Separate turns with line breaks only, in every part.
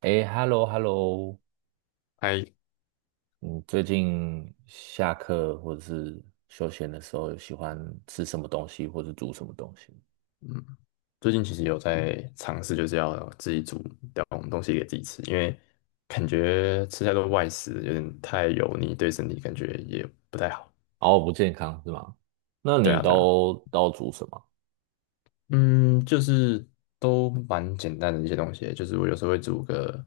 哎，hello，hello，
还
你最近下课或者是休闲的时候，有喜欢吃什么东西，或者煮什么东西？
嗯，最近其实有在尝试，就是要自己煮点东西给自己吃，因为感觉吃太多外食有点太油腻，对身体感觉也不太好。
哦，不健康是吗？那
对
你
啊，对啊，
都煮什么？
嗯，就是都蛮简单的一些东西，就是我有时候会煮个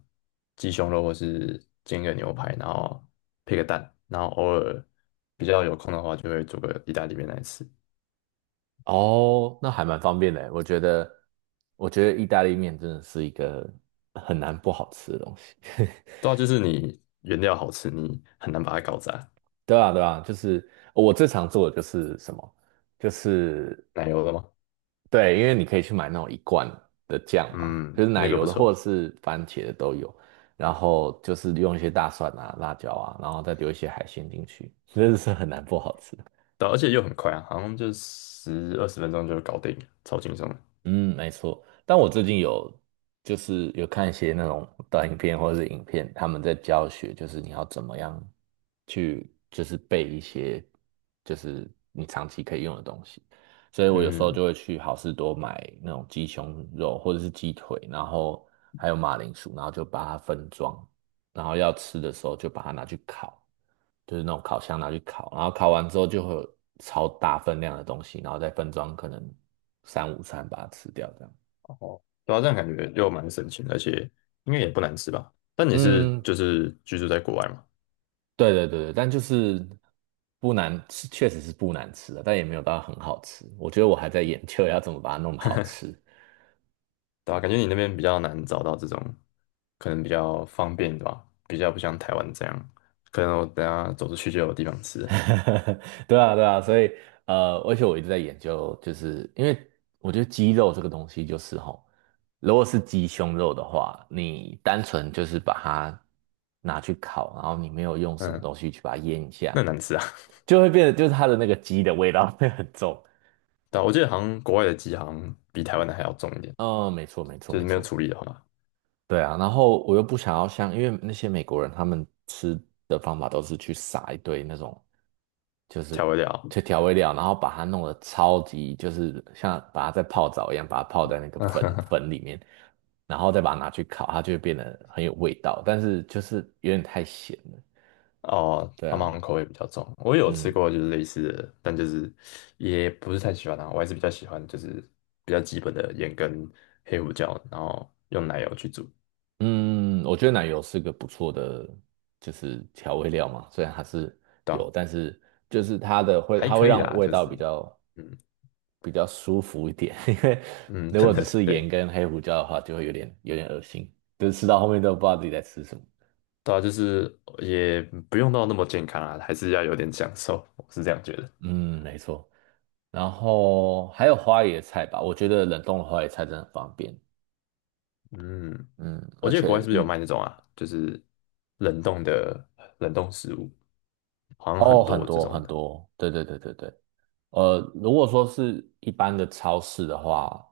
鸡胸肉，或是煎个牛排，然后配个蛋，然后偶尔比较有空的话，就会煮个意大利面来吃。
哦，那还蛮方便的欸。我觉得意大利面真的是一个很难不好吃的东西。
对啊，就是你原料好吃，你很难把它搞砸。
对啊，对啊，就是我最常做的就是什么，就是
奶油的吗？
对，因为你可以去买那种一罐的酱嘛，就
嗯，
是奶
那个
油
不
的或
错。
者是番茄的都有，然后就是用一些大蒜啊、辣椒啊，然后再丢一些海鲜进去，真的是很难不好吃。
对啊而且又很快啊，好像就10、20分钟就搞定，超轻松的。
嗯，没错。但我最近有就是有看一些那种短影片或者是影片，他们在教学，就是你要怎么样去就是背一些就是你长期可以用的东西。所以我有时候
嗯，
就会去好事多买那种鸡胸肉或者是鸡腿，然后还有马铃薯，然后就把它分装，然后要吃的时候就把它拿去烤，就是那种烤箱拿去烤，然后烤完之后就会有超大分量的东西，然后再分装可能三五餐把它吃掉这样。
哦，对啊，这样感觉又蛮省钱，而且应该也不难吃吧？但你是
嗯，
就是居住在国外嘛，
对对对对，但就是不难吃，确实是不难吃的，但也没有到很好吃。我觉得我还在研究要怎么把它弄得好吃。
对吧？感觉你那边比较难找到这种，可能比较方便，对吧？比较不像台湾这样，可能我等下走出去就有地方吃。
对啊，对啊，所以而且我一直在研究，就是因为我觉得鸡肉这个东西就是吼，如果是鸡胸肉的话，你单纯就是把它拿去烤，然后你没有用什么
嗯，
东西去把它腌一下，
那很难吃啊。
就会变得就是它的那个鸡的味道 会很重。
对啊，我记得好像国外的鸡好像比台湾的还要重一点，
嗯，没错，没错，
就
没
是没有
错。
处理的话，
对啊，然后我又不想要像，因为那些美国人他们吃的方法都是去撒一堆那种。就是
调味料。
去调味料，然后把它弄得超级，就是像把它在泡澡一样，把它泡在那个 粉粉里面，然后再把它拿去烤，它就会变得很有味道，但是就是有点太咸了。
哦，
对
他们
啊，
好像口味比较重。我有吃
嗯
过就是类似的，但就是也不是太喜欢啊。我还是比较喜欢就是比较基本的盐跟黑胡椒，然后用奶油去煮，
嗯，我觉得奶油是个不错的，就是调味料嘛，虽然它是
对啊，
有，但是就是它的会，
还
它会
可以
让
啦，
味
就
道
是
比较
嗯
比较舒服一点，因为
嗯，
如
真
果只
的
是盐
对，
跟黑胡椒的话，就会有点恶心，就是吃到后面都不知道自己在吃什么。
对啊，就是也不用到那么健康啊，还是要有点享受，我是这样觉得。
嗯，没错。然后还有花椰菜吧，我觉得冷冻的花椰菜真的很方便。
嗯，
嗯，
我
而
记得国外
且
是不是有
嗯，
卖那种啊，就是冷冻的冷冻食物，好像很
哦，很
多这
多
种
很
的，
多，对对对对对。如果说是一般的超市的话，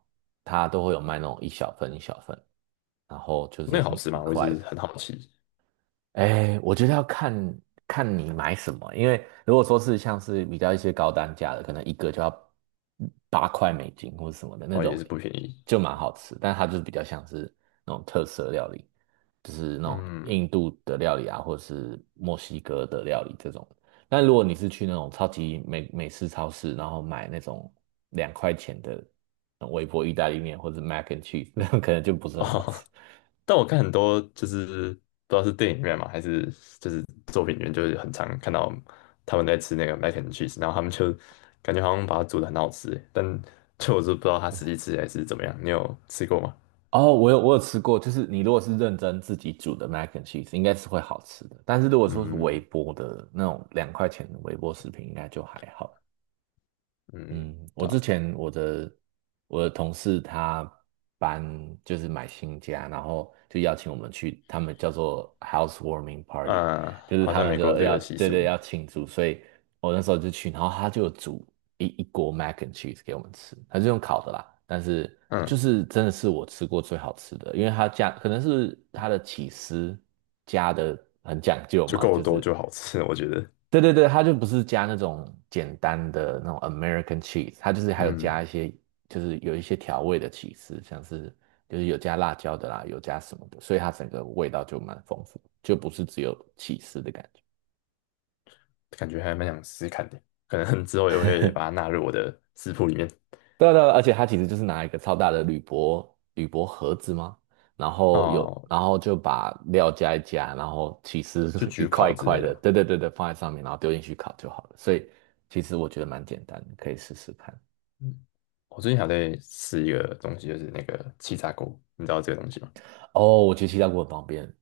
它都会有卖那种一小份一小份，然后就是
那个好
很
吃吗？
很
我一
快
直
的。
很好奇。
哎，我觉得要看看你买什么，因为如果说是像是比较一些高单价的，可能一个就要8块美金或者什么的那
哦，也
种，
是不便宜。
就蛮好吃，但它就是比较像是那种特色料理，就是那种
嗯，
印度的料理啊，或者是墨西哥的料理这种。但如果你是去那种超级美式超市，然后买那种两块钱的那种微波意大利面或者 mac and cheese，那种可能就不是很好吃。
哦，但我看很多就是不知道是电影院嘛，还是就是作品里面，就是很常看到他们在吃那个 mac and cheese，然后他们就感觉好像把它煮的很好吃欸，但 就我是不知道它实际吃起来是怎么样。你有吃过吗？
哦，我有吃过，就是你如果是认真自己煮的 mac and cheese，应该是会好吃的。但是如果说是微
嗯
波的那种两块钱的微波食品，应该就还好。
嗯，
嗯，我
对
之
啊，
前我的同事他搬就是买新家，然后就邀请我们去，他们叫做 housewarming party，
嗯，
就是
好
他
像
们
美
就
国有这
要
个习
对
俗，
对要庆祝，所以我那时候就去，然后他就煮一锅 mac and cheese 给我们吃，他是用烤的啦，但是就
嗯，
是真的是我吃过最好吃的，因为他加可能是他的起司加的很讲究
就
嘛，
够
就
多
是
就好吃，我觉得，
对对对，它就不是加那种简单的那种 American cheese，它就是还有加
嗯，
一些，就是有一些调味的起司，像是就是有加辣椒的啦，有加什么的，所以它整个味道就蛮丰富，就不是只有起司的感觉。
感觉还蛮想试试看的，可能之后也会把它纳入我的食谱里面。
对啊对啊而且它其实就是拿一个超大的铝箔盒子嘛，然后有
哦，
然后就把料加一加，然后起司
就
一
焗
块
烤
一
之
块
类
的，
的。
对对对对，放在上面，然后丢进去烤就好了。所以其实我觉得蛮简单的可以试试看。
嗯我最近还在试一个东西，就是那个气炸锅，你知道这个东西吗？
哦，我觉得气炸锅很方便。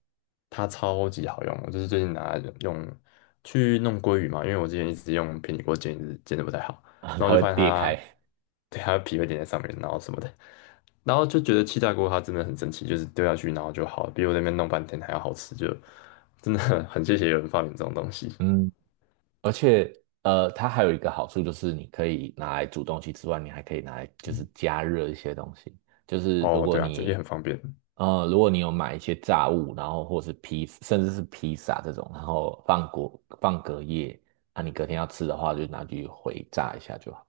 它超级好用，我就是最近拿来用去弄鲑鱼嘛，因为我之前一直用平底锅煎，一直煎的不太好，
啊，
然后
它
就
会
发现
裂
它，
开。
对，它的皮会粘在上面，然后什么的，然后就觉得气炸锅它真的很神奇，就是丢下去然后就好了，比我在那边弄半天还要好吃，就真的很谢谢有人发明这种东西。
嗯，而且它还有一个好处就是你可以拿来煮东西之外，你还可以拿来就是加热一些东西。就是如
哦，
果
对啊，这也
你
很方便。
如果你有买一些炸物，然后或是披，甚至是披萨这种，然后放果放隔夜，啊，你隔天要吃的话，就拿去回炸一下就好。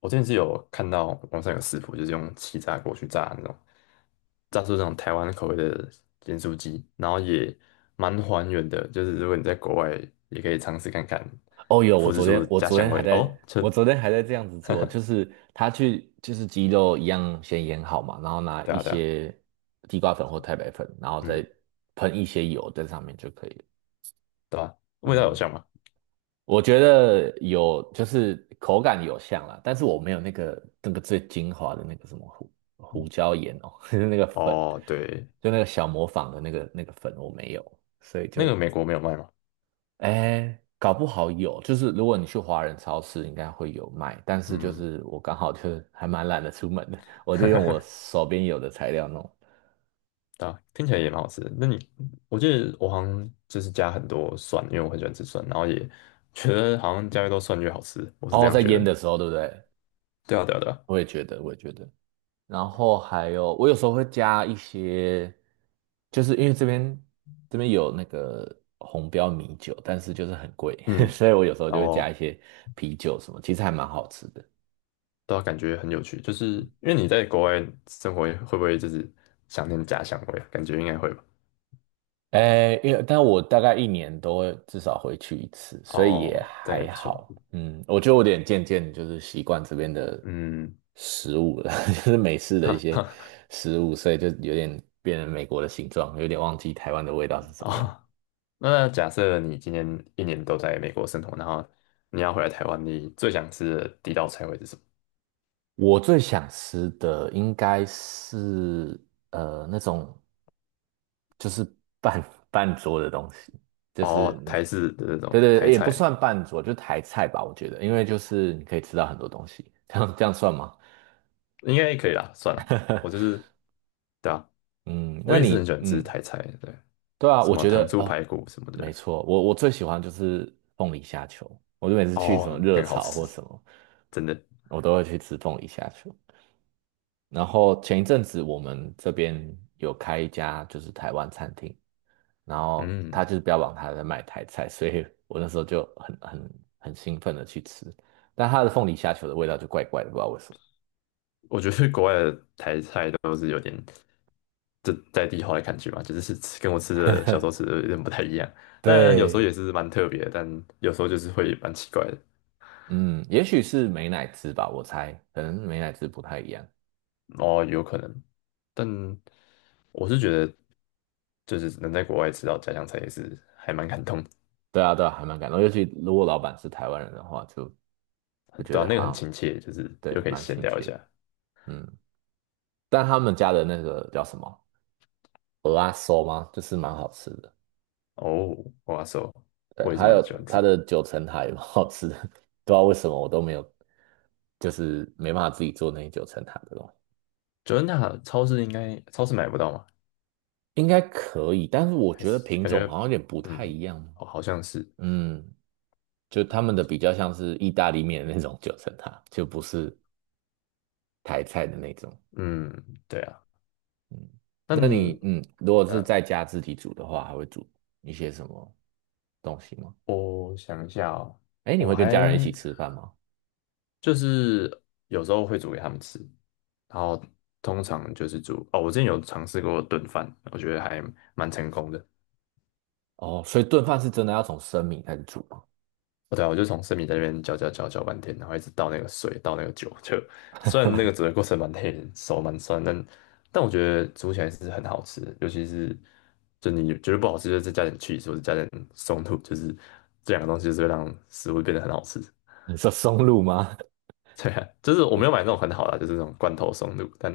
我之前是有看到网上有食谱，就是用气炸锅去炸那种，炸出那种台湾口味的盐酥鸡，然后也蛮还原的。就是如果你在国外，也可以尝试看看，
哦，有，我
复制
昨天
出
我
家
昨
乡
天还
味。
在，
哦，这
我昨天还在这样子做，就是他去就是鸡肉一样先腌好嘛，然后拿
对
一
啊对啊，
些地瓜粉或太白粉，然后
嗯，
再喷一些油在上面就可以了。
对啊，味道有
嗯，
像吗？
我觉得有就是口感有像啦，但是我没有那个那个最精华的那个什么胡椒盐哦，就是那个粉，
哦，对，
就那个小磨坊的那个那个粉我没有，所以
那
就。
个美国没有卖吗？
哎，搞不好有，就是如果你去华人超市，应该会有卖。但是就
嗯，
是我刚好就是还蛮懒得出门的，我就用我 手边有的材料弄。
对啊，听起来也蛮好吃的。那你，我记得我好像就是加很多蒜，因为我很喜欢吃蒜，然后也觉得好像加越多蒜越好吃，我是这
哦，
样
在
觉
腌
得。
的时候，对不对？
对啊，对啊，对啊，
我也觉得。然后还有，我有时候会加一些，就是因为这边有那个红标米酒，但是就是很贵，
嗯，
所以我有时候
然
就会加一
后
些啤酒什么，其实还蛮好吃的。
都感觉很有趣，就是因为你在国外生活，会不会就是想念家乡味啊？感觉应该会吧。
哎，因为但我大概一年都会至少回去一次，所以也
哦，这样
还
也不错。
好。嗯，我觉得我有点渐渐就是习惯这边的
嗯，
食物了，就是美式 的一
哈
些
哈，
食物，所以就有点变成美国的形状，有点忘记台湾的味道是怎么样。
哦，那假设你今年一年都在美国生活，然后你要回来台湾，你最想吃的第一道菜会是什么？
我最想吃的应该是那种。就是半半桌的东西，就是
哦，台式的那
对
种
对，
台
也不
菜
算半桌，就台菜吧，我觉得，因为就是你可以吃到很多东西，这样算吗？
应该可以啦，算了，我就 是，对啊，
嗯，
我
那
也是很
你
喜欢吃
嗯，
台菜，对，
对啊，
什
我
么
觉
糖
得
醋
哦，
排骨什么
没
的，
错，我最喜欢就是凤梨虾球，我就每次去什
哦，
么
那
热
个好
炒
吃，
或什么，
真的。
我都会去吃凤梨虾球。然后前一阵子我们这边有开一家就是台湾餐厅，然后他
嗯，
就是标榜他在卖台菜，所以我那时候就很兴奋的去吃，但他的凤梨虾球的味道就怪怪的，不知道为什么。
我觉得国外的台菜都是有点这在地化的感觉嘛，就是是吃跟我吃的小时候吃的有点不太一样，但有时候也
对，
是蛮特别的但有时候就是会蛮奇怪的，
嗯，也许是美乃滋吧，我猜，可能美乃滋不太一样。
哦，有可能，但我是觉得就是能在国外吃到家乡菜也是还蛮感动的，
对啊，对啊，还蛮感动，尤其如果老板是台湾人的话，就
很
会觉
对啊，
得
那个
好
很
像
亲切，就是又
对
可以
蛮
闲
亲
聊一
切的
下。
嗯，但他们家的那个叫什么蚵仔酥吗？就是蛮好吃的。
哦，哇塞，
对，
我也是
还
蛮
有
喜欢
它
吃。
的九层塔也蛮好吃的，不知道为什么我都没有，就是没办法自己做那些九层塔的东西。
九恩大超市应该超市买不到吗？
应该可以，但是我
还
觉得
是
品
感
种
觉，
好像有点不太
嗯，
一样。
哦，好像是，
嗯，就他们的比较像是意大利面的那种九层塔，就不是台菜的那种。
嗯，对啊，
嗯，那
但
你嗯，如果是
呃，
在家自己煮的话，还会煮一些什么东西吗？
我想一下哦，
哎，你
我
会跟家人一起
还
吃饭吗？
就是有时候会煮给他们吃，然后通常就是煮，哦，我之前有尝试过炖饭，我觉得还蛮成功的。
哦，所以炖饭是真的要从生米开始煮吗？
哦对啊，我就从生米在那边搅搅搅搅半天，然后一直倒那个水，倒那个酒，就虽然那个煮的过程蛮累的，手蛮酸，但我觉得煮起来是很好吃的，尤其是就你觉得不好吃，就再加点 c h e e 或者加点松露，就是这两个东西就是会让食物变得很好吃。
你说松露吗？
对啊，就是我没有买 那种很好的啊就是那种罐头松露，但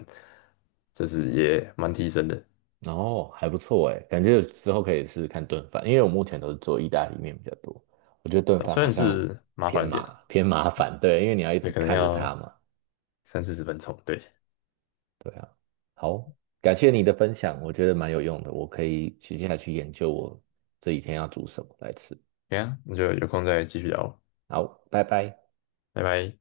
就是也蛮提升的，
哦，还不错哎，感觉之后可以试试看炖饭，因为我目前都是做意大利面比较多，我觉得炖饭
虽
好
然
像
是麻
偏
烦一点啊，
麻偏麻烦，对，因为你要一
也
直
可能
看着它
要
嘛，
30、40分钟。对，
对啊。好，感谢你的分享，我觉得蛮有用的，我可以接下来去研究我这几天要煮什么来吃。
对啊，那就有空再继续聊，
好，拜拜。
拜拜。